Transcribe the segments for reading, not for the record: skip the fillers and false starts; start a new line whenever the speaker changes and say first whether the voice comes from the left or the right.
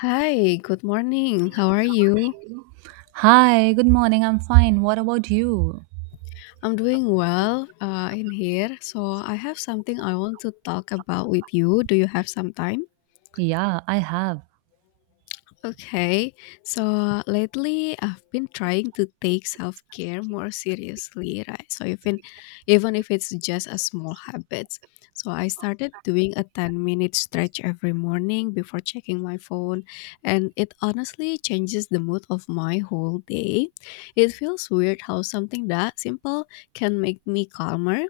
left: Hi, good morning. How are you?
right: Hi, good morning. I'm fine. What about you?
left: I'm doing well in here. So, I have something I want to talk about with you. Do you have some time?
right: Yeah, I have.
left: Okay, so lately I've been trying to take self care more seriously, right? So even if it's just a small habit, so I started doing a 10 minute stretch every morning before checking my phone, and it honestly changes the mood of my whole day. It feels weird how something that simple can make me calmer.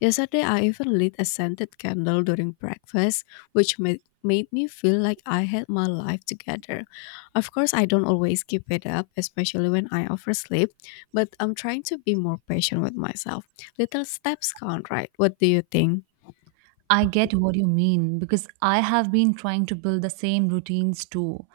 left: Yesterday I even lit a scented candle during breakfast, which made me feel like I had my life together. Of course, I don't always keep it up, especially when I oversleep, but I'm trying to be more patient with myself. Little steps count, right? What do you think?
right: I get what you mean because I have been trying to build the same routines too.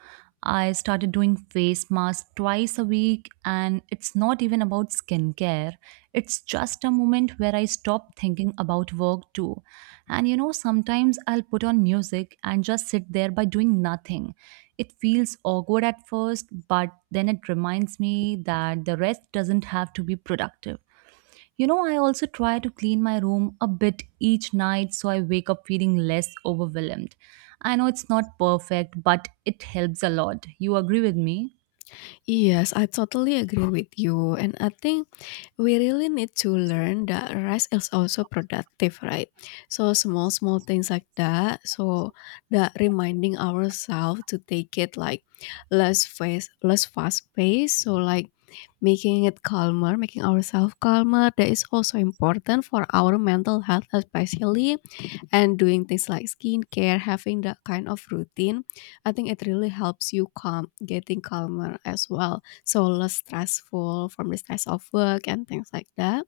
right: I started doing face masks twice a week, and it's not even about skincare. It's just a moment where I stop thinking about work too. Sometimes I'll put on music and just sit there by doing nothing. It feels awkward at first, but then it reminds me that the rest doesn't have to be productive. I also try to clean my room a bit each night so I wake up feeling less overwhelmed. I know it's not perfect, but it helps a lot. You agree with me?
left: Yes, I totally agree with you. And I think we really need to learn that rest is also productive, right? So small, small things like that. So that reminding ourselves to take it like less fast pace. So like making it calmer, making ourselves calmer. That is also important for our mental health, especially, and doing things like skincare, having that kind of routine, I think it really helps you calm, getting calmer as well. So less stressful from the stress of work and things like that.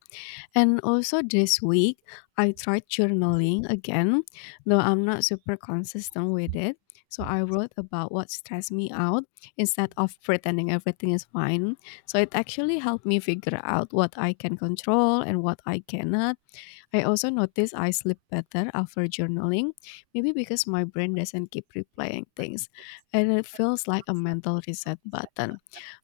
left: And also this week, I tried journaling again, though I'm not super consistent with it. So I wrote about what stressed me out instead of pretending everything is fine. So it actually helped me figure out what I can control and what I cannot. I also notice I sleep better after journaling, maybe because my brain doesn't keep replaying things. And it feels like a mental reset button,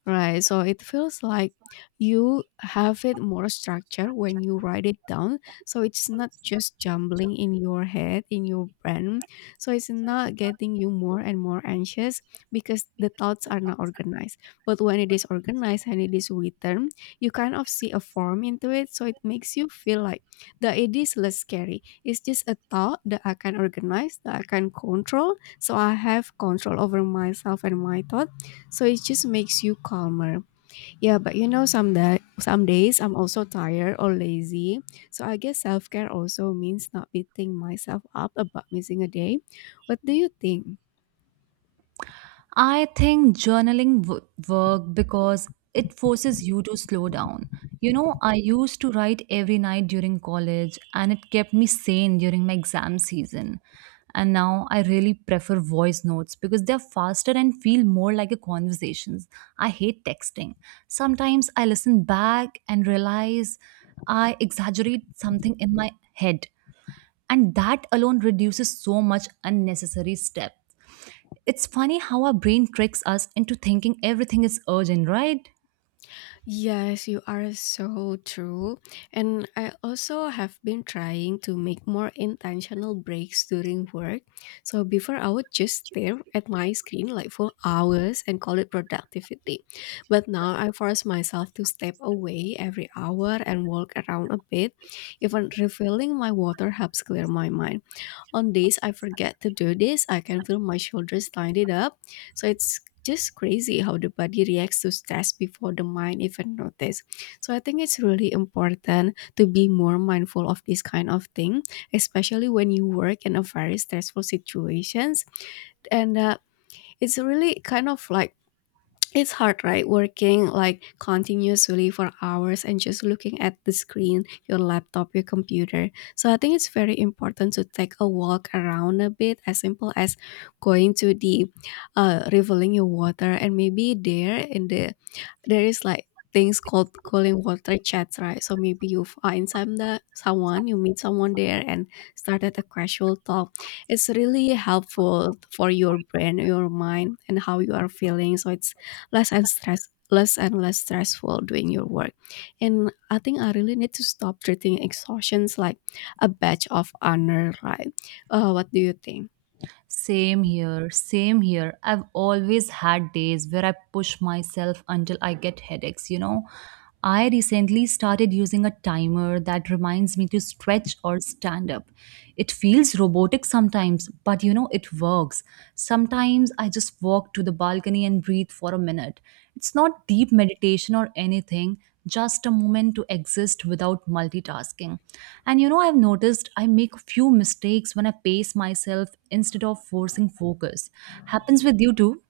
left: right? So it feels like you have it more structured when you write it down. So it's not just jumbling in your head, in your brain. So it's not getting you more and more anxious because the thoughts are not organized. But when it is organized and it is written, you kind of see a form into it. So it makes you feel like the idea is less scary. It's just a thought that I can organize, that I can control. So I have control over myself and my thought. So it just makes you calmer. Yeah, but you know, some days I'm also tired or lazy. So I guess self care also means not beating myself up about missing a day. What do you think?
right: I think journaling work because it forces you to slow down. I used to write every night during college and it kept me sane during my exam season. And now I really prefer voice notes because they're faster and feel more like a conversations. I hate texting. Sometimes I listen back and realize I exaggerate something in my head and that alone reduces so much unnecessary step. It's funny how our brain tricks us into thinking everything is urgent, right?
left: Yes, you are so true. And I also have been trying to make more intentional breaks during work. So before I would just stare at my screen like for hours and call it productivity. But now I force myself to step away every hour and walk around a bit. Even refilling my water helps clear my mind. On days I forget to do this, I can feel my shoulders tighten up. So it's just crazy how the body reacts to stress before the mind even notice. So I think it's really important to be more mindful of this kind of thing, especially when you work in a very stressful situations, and it's really kind of like, it's hard, right? Working like continuously for hours and just looking at the screen, your laptop, your computer. So I think it's very important to take a walk around a bit, as simple as going to the reveling your water, and maybe there in the, there is like things called cooling water chats, right? So maybe you find some that someone, you meet someone there and started a casual talk. It's really helpful for your brain, your mind, and how you are feeling. So it's less and stress, less and less stressful doing your work. And I think I really need to stop treating exhaustions like a badge of honor, right? What do you think?
right: Same here, same here. I've always had days where I push myself until I get headaches, you know. I recently started using a timer that reminds me to stretch or stand up. It feels robotic sometimes, but you know, it works. Sometimes I just walk to the balcony and breathe for a minute. It's not deep meditation or anything, just a moment to exist without multitasking. I've noticed I make few mistakes when I pace myself instead of forcing focus. Happens with you too?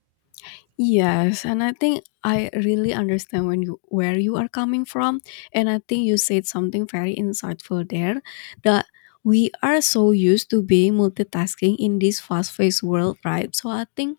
left: Yes, and I think I really understand when you where you are coming from, and I think you said something very insightful there, that we are so used to being multitasking in this fast-paced world, right? So I think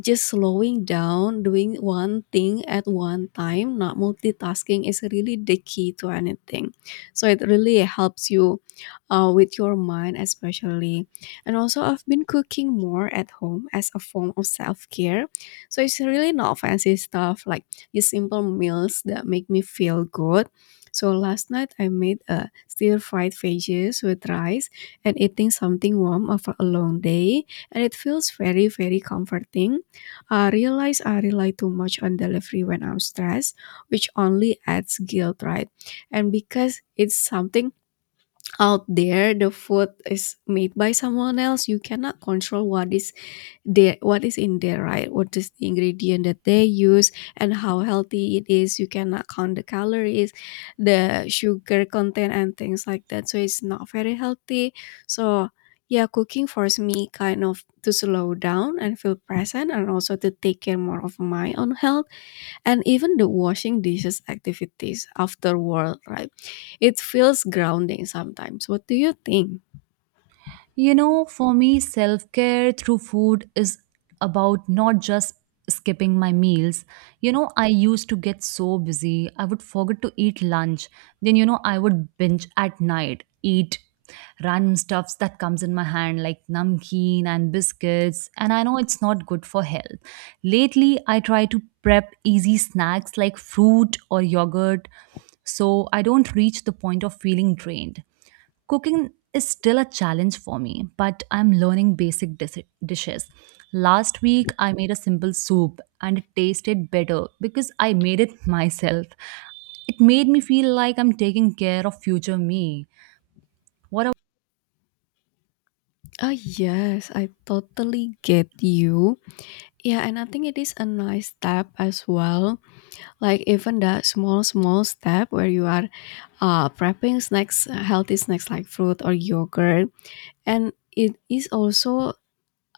left: just slowing down, doing one thing at one time, not multitasking, is really the key to anything. So it really helps you with your mind, especially. And also, I've been cooking more at home as a form of self care. So it's really not fancy stuff, like just simple meals that make me feel good. So last night I made a stir fried veggies with rice, and eating something warm after a long day, and it feels very very comforting. I realize I rely too much on delivery when I'm stressed, which only adds guilt, right? And because it's something out there, the food is made by someone else, you cannot control what is there, what is in there, right? What is the ingredient that they use and how healthy it is. You cannot count the calories, the sugar content and things like that, so it's not very healthy. So yeah, cooking forced me kind of to slow down and feel present and also to take care more of my own health. And even the washing dishes activities afterward, right? It feels grounding sometimes. What do you think?
right: You know, for me, self care through food is about not just skipping my meals. I used to get so busy, I would forget to eat lunch. Then, I would binge at night, eat random stuffs that comes in my hand like namkeen and biscuits and I know it's not good for health. Lately I try to prep easy snacks like fruit or yogurt so I don't reach the point of feeling drained. Cooking is still a challenge for me, but I'm learning basic dishes. Last week, I made a simple soup and it tasted better because I made it myself. It made me feel like I'm taking care of future me. What
left: Ah yes, I totally get you. Yeah, and I think it is a nice step as well. Like even that small, small step where you are prepping snacks, healthy snacks like fruit or yogurt, and it is also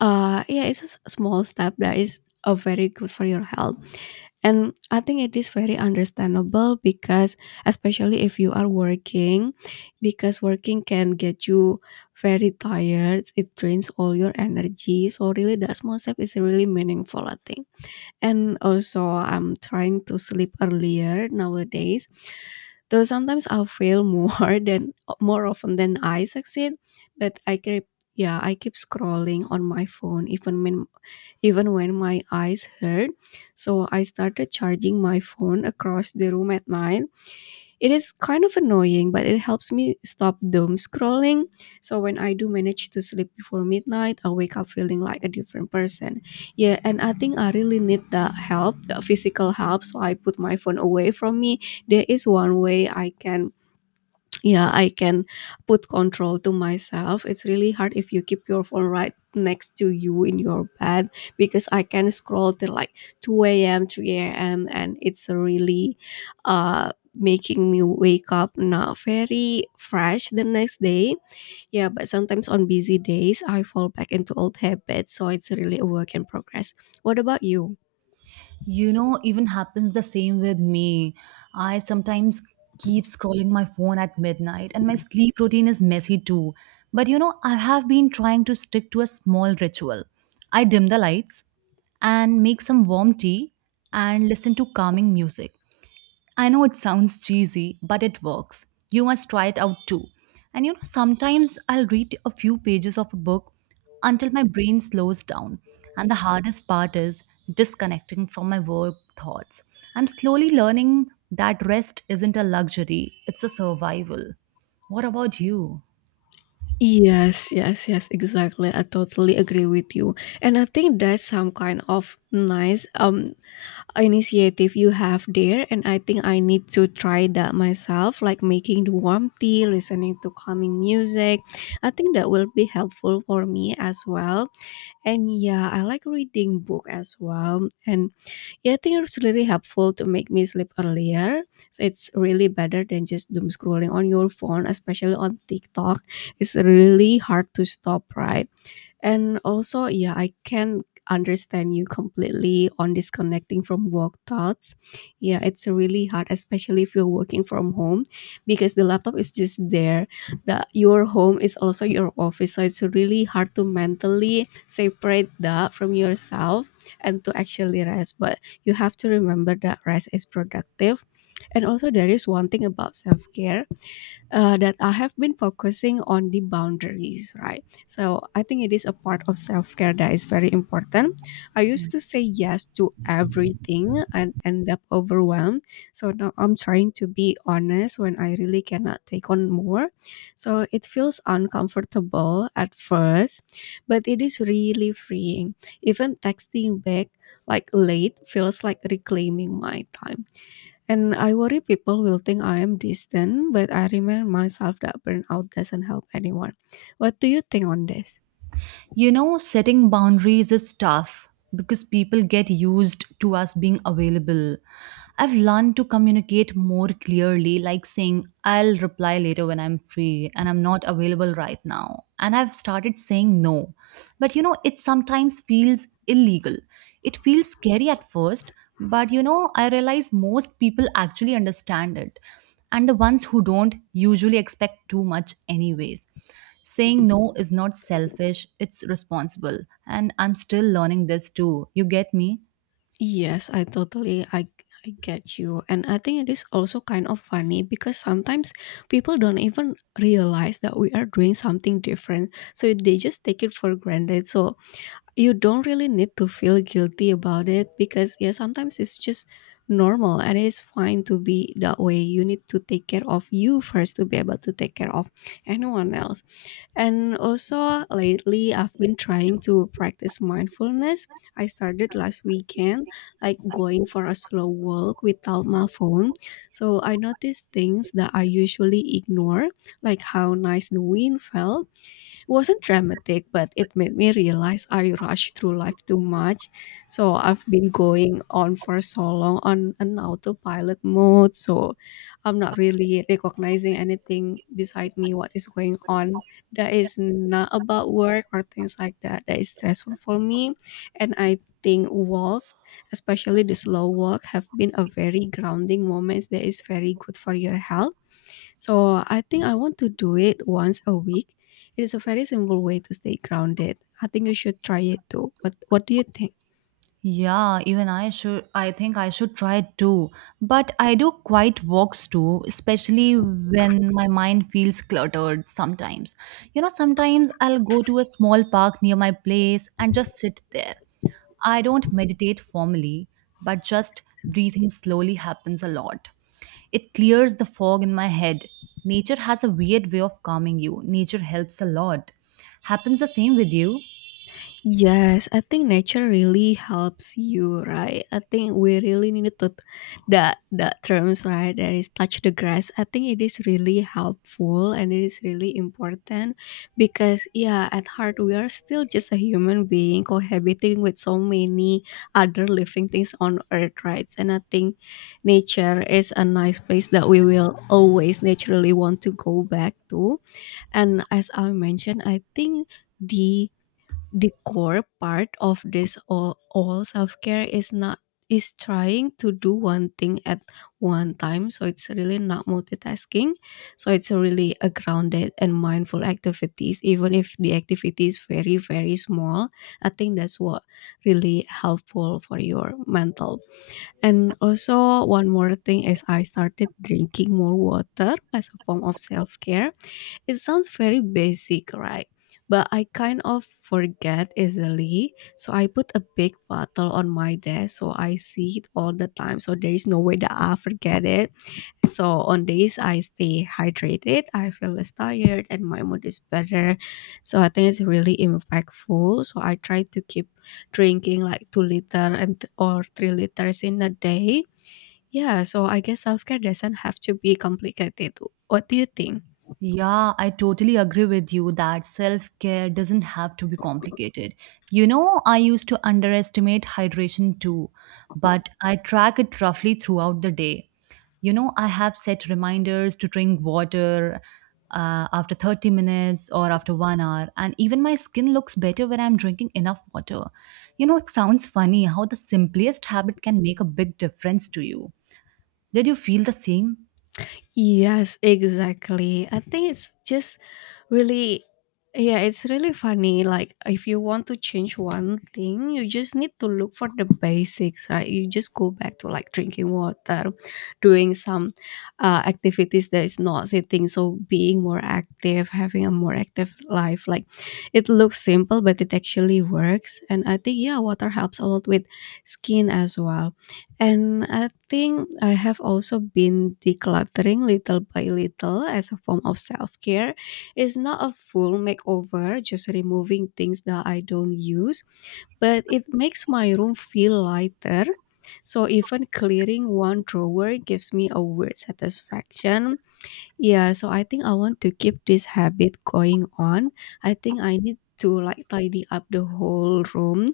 left: yeah, it's a small step that is very good for your health. And I think it is very understandable because, especially if you are working, because working can get you very tired. It drains all your energy. So really, that small step is really meaningful, I think. And also, I'm trying to sleep earlier nowadays. Though sometimes I'll fail more than more often than I succeed, but I keep, yeah, I keep scrolling on my phone even when my eyes hurt. So I started charging my phone across the room at night. It is kind of annoying, but it helps me stop doom scrolling. So when I do manage to sleep before midnight, I wake up feeling like a different person. Yeah, and I think I really need the help, the physical help. So I put my phone away from me. There is one way I can, yeah, I can put control to myself. It's really hard if you keep your phone right next to you in your bed, because I can scroll till like 2 a.m, 3 a.m, and it's really, making me wake up not very fresh the next day. Yeah, but sometimes on busy days I fall back into old habits, so it's really a work in progress. What about you?
right: Even happens the same with me. I sometimes keep scrolling my phone at midnight and my sleep routine is messy too. But I have been trying to stick to a small ritual. I dim the lights and make some warm tea and listen to calming music. I know it sounds cheesy, but it works. You must try it out too. Sometimes I'll read a few pages of a book until my brain slows down. And the hardest part is disconnecting from my work thoughts. I'm slowly learning that rest isn't a luxury, it's a survival. What about you?
left: Yes, yes, yes, exactly. I totally agree with you. And I think that's some kind of nice initiative you have there, and I think I need to try that myself, like making the warm tea, listening to calming music. I think that will be helpful for me as well. And yeah, I like reading book as well. And yeah, I think it's really helpful to make me sleep earlier. So it's really better than just doom scrolling on your phone, especially on TikTok. It's really hard to stop, right? And also, yeah, I can understand you completely on disconnecting from work thoughts. Yeah, it's really hard, especially if you're working from home, because the laptop is just there. Your home is also your office, so it's really hard to mentally separate that from yourself and to actually rest. But you have to remember that rest is productive. And also, there is one thing about self care that I have been focusing on, the boundaries, right? So I think it is a part of self care that is very important. I used to say yes to everything and end up overwhelmed. So now I'm trying to be honest when I really cannot take on more. So it feels uncomfortable at first, but it is really freeing. Even texting back like late feels like reclaiming my time, and I worry people will think I am distant, but I remind myself that burnout doesn't help anyone. What do you think on this?
right: Setting boundaries is tough because people get used to us being available. I've learned to communicate more clearly, like saying, I'll reply later when I'm free and I'm not available right now. And I've started saying no. But it sometimes feels illegal. It feels scary at first, but I realize most people actually understand it. And the ones who don't usually expect too much, anyways. Saying no is not selfish, it's responsible. And I'm still learning this too. You get me?
left: Yes, I totally I get you. And I think it is also kind of funny because sometimes people don't even realize that we are doing something different. So they just take it for granted. So you don't really need to feel guilty about it because yeah, sometimes it's just normal and it's fine to be that way. You need to take care of you first to be able to take care of anyone else. And also, lately I've been trying to practice mindfulness. I started last weekend, like going for a slow walk without my phone, so I noticed things that I usually ignore, like how nice the wind felt. It wasn't dramatic, but it made me realize I rush through life too much. So I've been going on for so long on an autopilot mode. So I'm not really recognizing anything beside me, what is going on. That is not about work or things like that. That is stressful for me. And I think walk, especially the slow walk, have been a very grounding moment that is very good for your health. So I think I want to do it once a week. It is a very simple way to stay grounded. I think you should try it too. What do you think?
right: Yeah, even I should I think I should try it too. But I do quite walks too, especially when my mind feels cluttered sometimes. Sometimes I'll go to a small park near my place and just sit there. I don't meditate formally, but just breathing slowly happens a lot. It clears the fog in my head. Nature has a weird way of calming you. Nature helps a lot. Happens the same with you?
left: Yes, I think nature really helps you, right? I think we really need to that terms, right? That is, touch the grass. I think it is really helpful and it is really important because yeah, at heart we are still just a human being cohabiting with so many other living things on earth, right? And I think nature is a nice place that we will always naturally want to go back to. And as I mentioned, I think the the core part of this all self-care is not, is trying to do one thing at one time, so it's really not multitasking. So it's really a grounded and mindful activities, even if the activity is very very small. I think that's what really helpful for your mental. And also, one more thing is, I started drinking more water as a form of self-care. It sounds very basic, right? But I kind of forget easily. So I put a big bottle on my desk so I see it all the time. So there is no way that I forget it. So on days I stay hydrated, I feel less tired and my mood is better. So I think it's really impactful. So I try to keep drinking like 2 liter and or 3 liters in a day. Yeah, so I guess self care doesn't have to be complicated. What do you think?
right: Yeah, I totally agree with you that self care doesn't have to be complicated. I used to underestimate hydration too, but I track it roughly throughout the day. I have set reminders to drink water after 30 minutes or after 1 hour, and even my skin looks better when I'm drinking enough water. It sounds funny how the simplest habit can make a big difference to you. Did you feel the same?
left: Yes, exactly. I think it's just really, yeah, it's really funny. Like, if you want to change one thing, you just need to look for the basics, right? You just go back to like drinking water, doing some activities that is not sitting. So, being more active, having a more active life. Like, it looks simple, but it actually works. And I think, yeah, water helps a lot with skin as well. And I think I have also been decluttering little by little as a form of self care. It's not a full makeover, just removing things that I don't use, but it makes my room feel lighter. So even clearing one drawer gives me a weird satisfaction. Yeah, so I think I want to keep this habit going on. I think I need to like tidy up the whole room,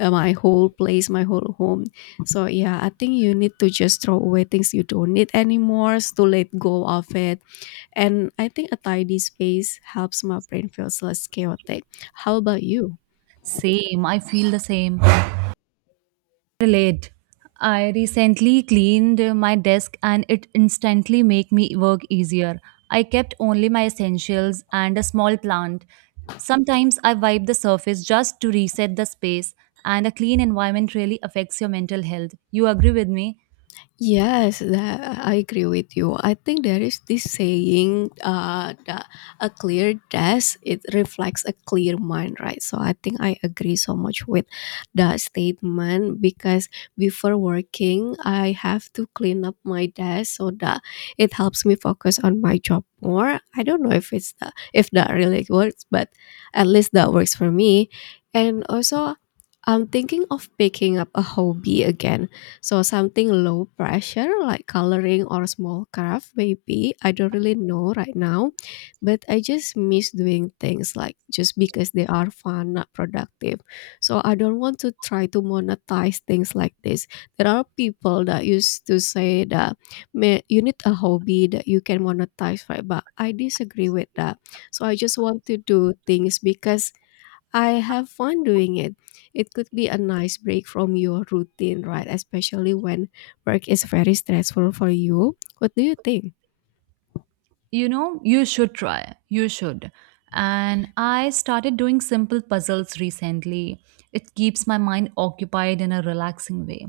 left: my whole place, my whole home. So yeah, I think you need to just throw away things you don't need anymore, to let go of it. And I think a tidy space helps my brain feels less chaotic. How about you?
right: Same, I feel the same. Relate. I recently cleaned my desk and it instantly make me work easier. I kept only my essentials and a small plant. Sometimes I wipe the surface just to reset the space and a clean environment really affects your mental health. You agree with me?
left: Yes, that, I agree with you. I think there is this saying that a clear desk it reflects a clear mind, right? So I think I agree so much with that statement because before working, I have to clean up my desk so that it helps me focus on my job more. I don't know if it's the, if that really works, but at least that works for me. And also, I'm thinking of picking up a hobby again, so something low pressure like coloring or small craft maybe. I don't really know right now, but I just miss doing things like just because they are fun, not productive. So I don't want to try to monetize things like this. There are people that used to say that, "You need a hobby that you can monetize, right? But I disagree with that. So I just want to do things because I have fun doing it. It could be a nice break from your routine, right? Especially when work is very stressful for you. What do you think?
right: You should try. You should. And I started doing simple puzzles recently. It keeps my mind occupied in a relaxing way.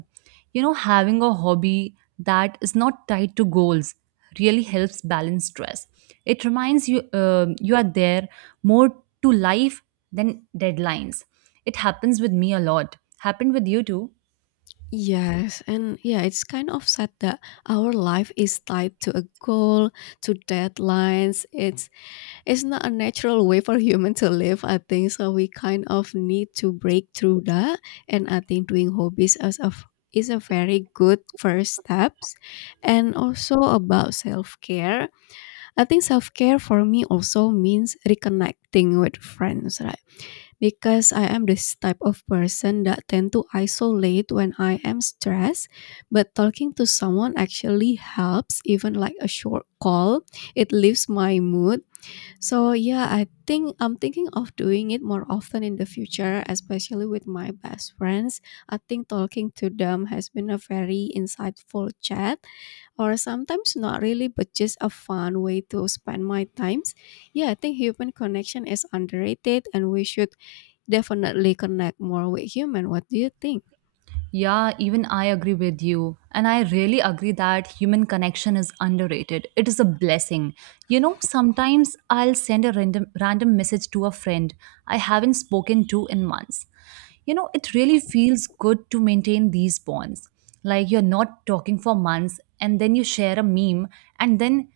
right: Having a hobby that is not tied to goals really helps balance stress. It reminds you you are there more to life than deadlines. It happens with me a lot. Happened with you too?
left: Yes, and yeah, it's kind of sad that our life is tied to a goal, to deadlines. It's not a natural way for human to live, I think. So we kind of need to break through that. And I think doing hobbies as a is a very good first steps. And also about self-care, I think self-care for me also means reconnecting with friends, right? Because I am this type of person that tend to isolate when I am stressed, but talking to someone actually helps, even like a short call. It lifts my mood. So yeah, I think I'm thinking of doing it more often in the future, especially with my best friends. I think talking to them has been a very insightful chat, or sometimes not really, but just a fun way to spend my times. Yeah, I think human connection is underrated, and we should definitely connect more with human. What do you think?
right: Yeah, even I agree with you. And I really agree that human connection is underrated. It is a blessing. Sometimes I'll send a random message to a friend I haven't spoken to in months. It really feels good to maintain these bonds. Like you're not talking for months and then you share a meme and then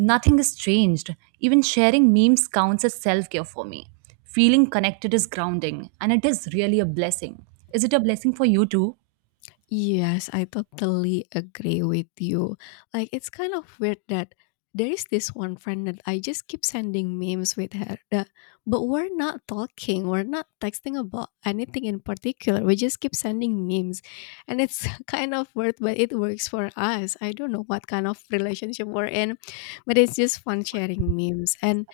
right: nothing has changed. Even sharing memes counts as self care for me. Feeling connected is grounding, and it is really a blessing. Is it a blessing for you too?
left: Yes, I totally agree with you. Like, it's kind of weird that there is this one friend that I just keep sending memes with her, that, but we're not talking, we're not texting about anything in particular. We just keep sending memes. And it's kind of weird, but it works for us. I don't know what kind of relationship we're in, but it's just fun sharing memes. And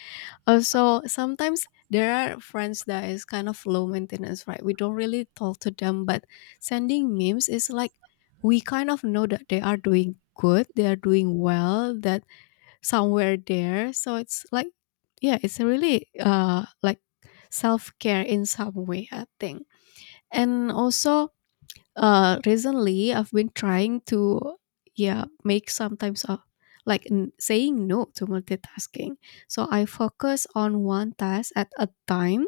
left: also, sometimes there are friends that is kind of low maintenance, right? We don't really talk to them, but sending memes is like, we kind of know that they are doing good, they are doing well, that somewhere there. So it's like, yeah, it's really like self care in some way, I think. And also, recently I've been trying to yeah make sometimes like saying no to multitasking, so I focus on one task at a time.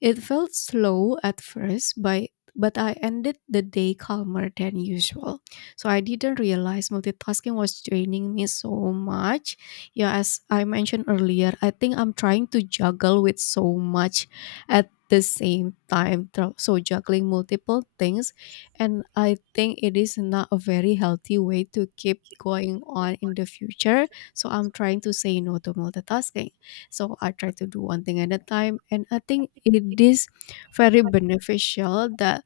left: It felt slow at first, but I ended the day calmer than usual. So I didn't realize multitasking was draining me so much. Yeah, as I mentioned earlier, I think I'm trying to juggle with so much at the same time, so juggling multiple things, and I think it is not a very healthy way to keep going on in the future. So I'm trying to say no to multitasking. So I try to do one thing at a time, and I think it is very beneficial that,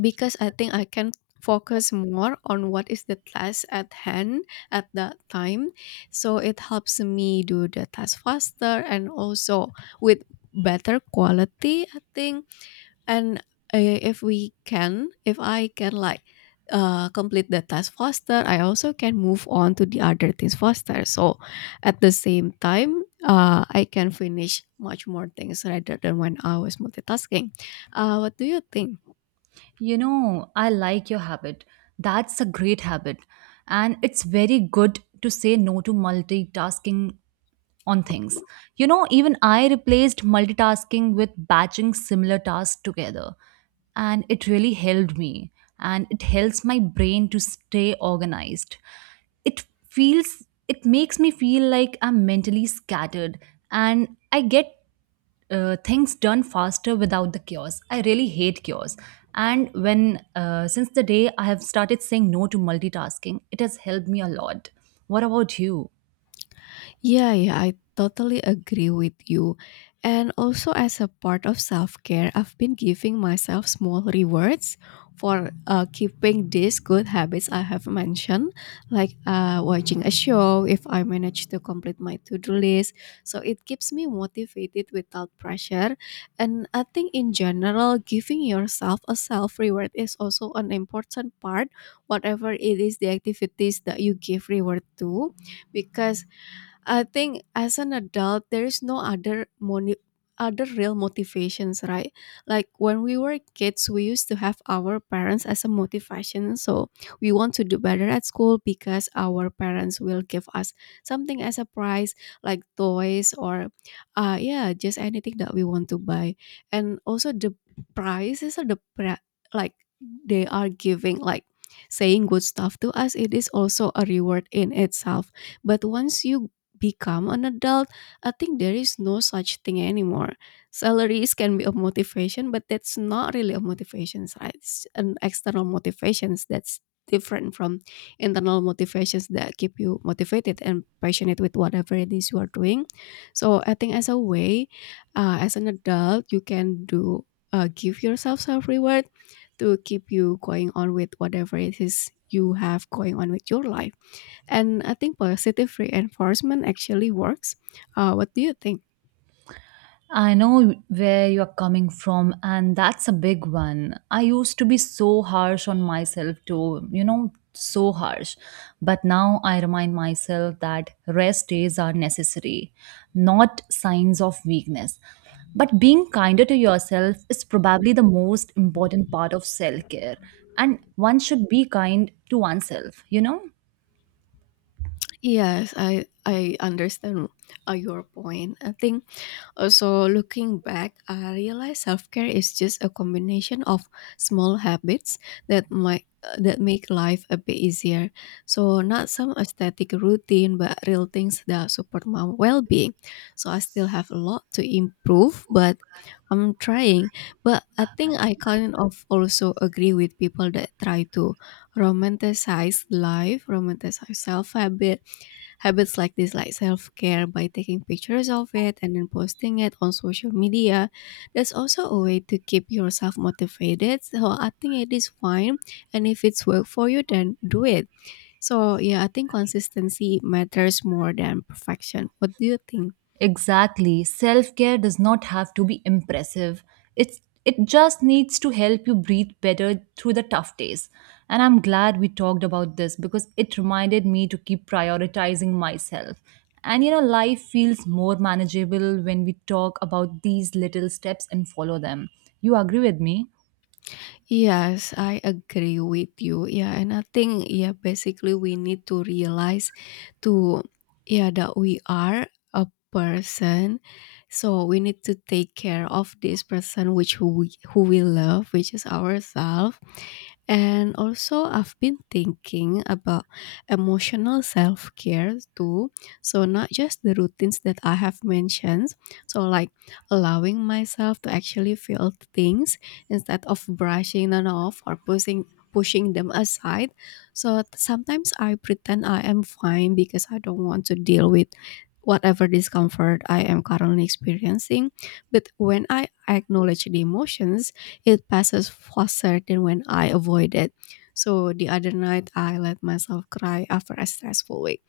left: because I think I can focus more on what is the task at hand at that time, so it helps me do the task faster and also with better quality, I think. And if we can, if I can like complete the task faster, I also can move on to the other things faster. So at the same time, I can finish much more things rather than when I was multitasking. What do you think?
right: I like your habit. That's a great habit. And it's very good to say no to multitasking on things. Even I replaced multitasking with batching similar tasks together. And it really helped me. And it helps my brain to stay organized. It makes me feel like I'm mentally scattered and I get things done faster without the chaos. I really hate chaos. And when since the day I have started saying no to multitasking it has helped me a lot. What about you?
left: Yeah, yeah, I totally agree with you. And also, as a part of self care, I've been giving myself small rewards for keeping these good habits I have mentioned, like watching a show if I manage to complete my to do list. So it keeps me motivated without pressure. And I think, in general, giving yourself a self reward is also an important part, whatever it is the activities that you give reward to, because I think as an adult, there is no other other real motivations, right? Like when we were kids, we used to have our parents as a motivation. So we want to do better at school because our parents will give us something as a prize, like toys or, yeah, just anything that we want to buy. And also the prizes or the like they are giving like saying good stuff to us, it is also a reward in itself. But once you become an adult, I think there is no such thing anymore. Salaries can be a motivation, but that's not really a motivation, right? It's an external motivations that's different from internal motivations that keep you motivated and passionate with whatever it is you are doing. So I think as a way, as an adult, you can do give yourself self reward to keep you going on with whatever it is you have going on with your life. And I think positive reinforcement actually works. What do you think?
right: I know where you are coming from, and that's a big one. I used to be so harsh on myself, too, you know, so harsh. But now I remind myself that rest days are necessary, not signs of weakness. But being kinder to yourself is probably the most important part of self care, and one should be kind to oneself, you know?
left: Yes, I understand your point. I think also, looking back, I realized self-care is just a combination of small habits that might that make life a bit easier. So not some aesthetic routine, but real things that support my well-being. So I still have a lot to improve, but I'm trying. But I think I kind of also agree with people that try to romanticize life, romanticize self-habit, habits like this, like self-care by taking pictures of it and then posting it on social media. That's also a way to keep yourself motivated. So I think it is fine. And if it's work for you, then do it. So yeah, I think consistency matters more than perfection. What do you think?
right: Exactly. Self care does not have to be impressive. It just needs to help you breathe better through the tough days. And I'm glad we talked about this because it reminded me to keep prioritizing myself. Life feels more manageable when we talk about these little steps and follow them. You agree with me?
left: Yes, I agree with you. Yeah, and I think yeah, basically we need to realize to yeah that we are a person. So we need to take care of this person which who we love, which is ourselves. And also, I've been thinking about emotional self care too. So, not just the routines that I have mentioned. So, like allowing myself to actually feel things instead of brushing them off or pushing them aside. So sometimes I pretend I am fine because I don't want to deal with whatever discomfort I am currently experiencing. But when I acknowledge the emotions, it passes faster than when I avoid it. So the other night, I let myself cry after a stressful week.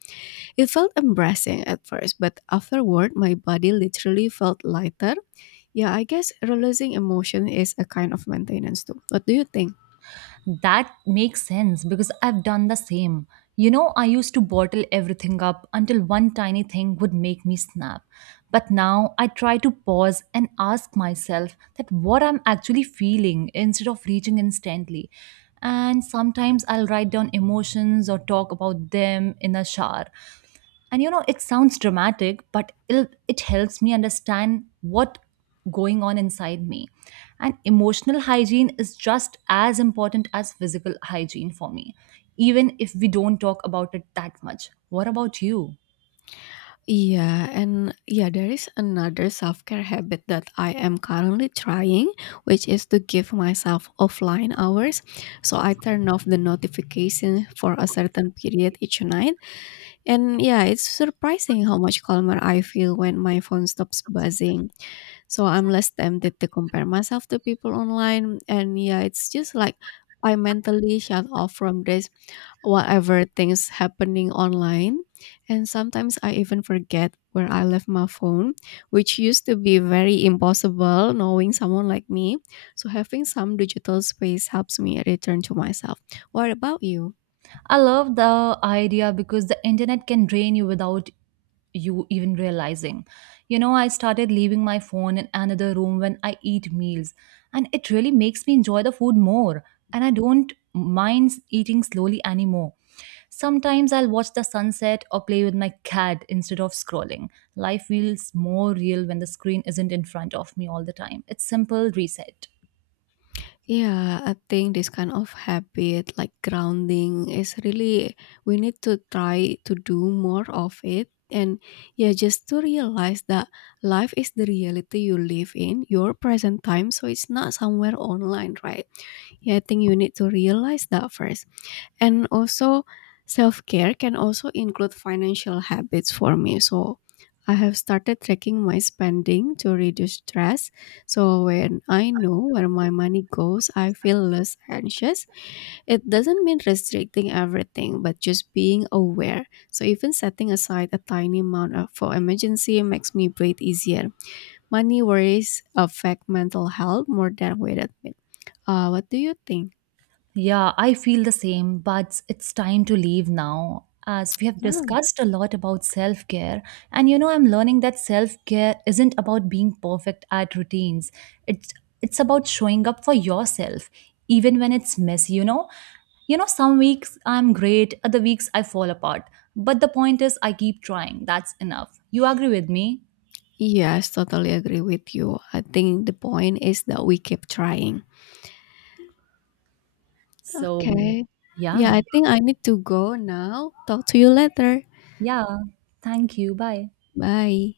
left: It felt embarrassing at first, but afterward, my body literally felt lighter. Yeah, I guess releasing emotion is a kind of maintenance too. What do you think?
right: That makes sense because I've done the same. I used to bottle everything up until one tiny thing would make me snap. But now I try to pause and ask myself that what I'm actually feeling instead of reaching instantly. And sometimes I'll write down emotions or talk about them in a shower. It sounds dramatic, but it helps me understand what going on inside me. And emotional hygiene is just as important as physical hygiene for me, even if we don't talk about it that much. What about you?
left: Yeah, and yeah, there is another self care habit that I am currently trying, which is to give myself offline hours. So I turn off the notification for a certain period each night. And yeah, it's surprising how much calmer I feel when my phone stops buzzing. So I'm less tempted to compare myself to people online. And yeah, it's just like I mentally shut off from this whatever things happening online, and sometimes I even forget where I left my phone, which used to be very impossible knowing someone like me. So having some digital space helps me return to myself. What about you?
right: I love the idea because the internet can drain you without you even realizing. I started leaving my phone in another room when I eat meals, and it really makes me enjoy the food more. And I don't mind eating slowly anymore. Sometimes I'll watch the sunset or play with my cat instead of scrolling. Life feels more real when the screen isn't in front of me all the time. It's simple reset.
left: Yeah, I think this kind of habit, like grounding, is really, we need to try to do more of it. And yeah, just to realize that life is the reality you live in, your present time. So it's not somewhere online, right? Yeah, I think you need to realize that first. And also self-care can also include financial habits for me. So I have started tracking my spending to reduce stress. So when I know where my money goes, I feel less anxious. It doesn't mean restricting everything, but just being aware. So even setting aside a tiny amount for emergency makes me breathe easier. Money worries affect mental health more than weight admit. What do you think?
right: Yeah, I feel the same, but it's time to leave now. As we have discussed a lot about self care, and I'm learning that self care isn't about being perfect at routines. It's it's about showing up for yourself, even when it's messy. Some weeks I'm great, other weeks I fall apart. But the point is, I keep trying. That's enough. You agree with me?
left: Yes, totally agree with you. I think the point is that we keep trying.
right: So,
left: Okay.
right: yeah,
left: Yeah, I think I need to go now. Talk to you later.
right: yeah. Thank you. Bye.
left: Bye.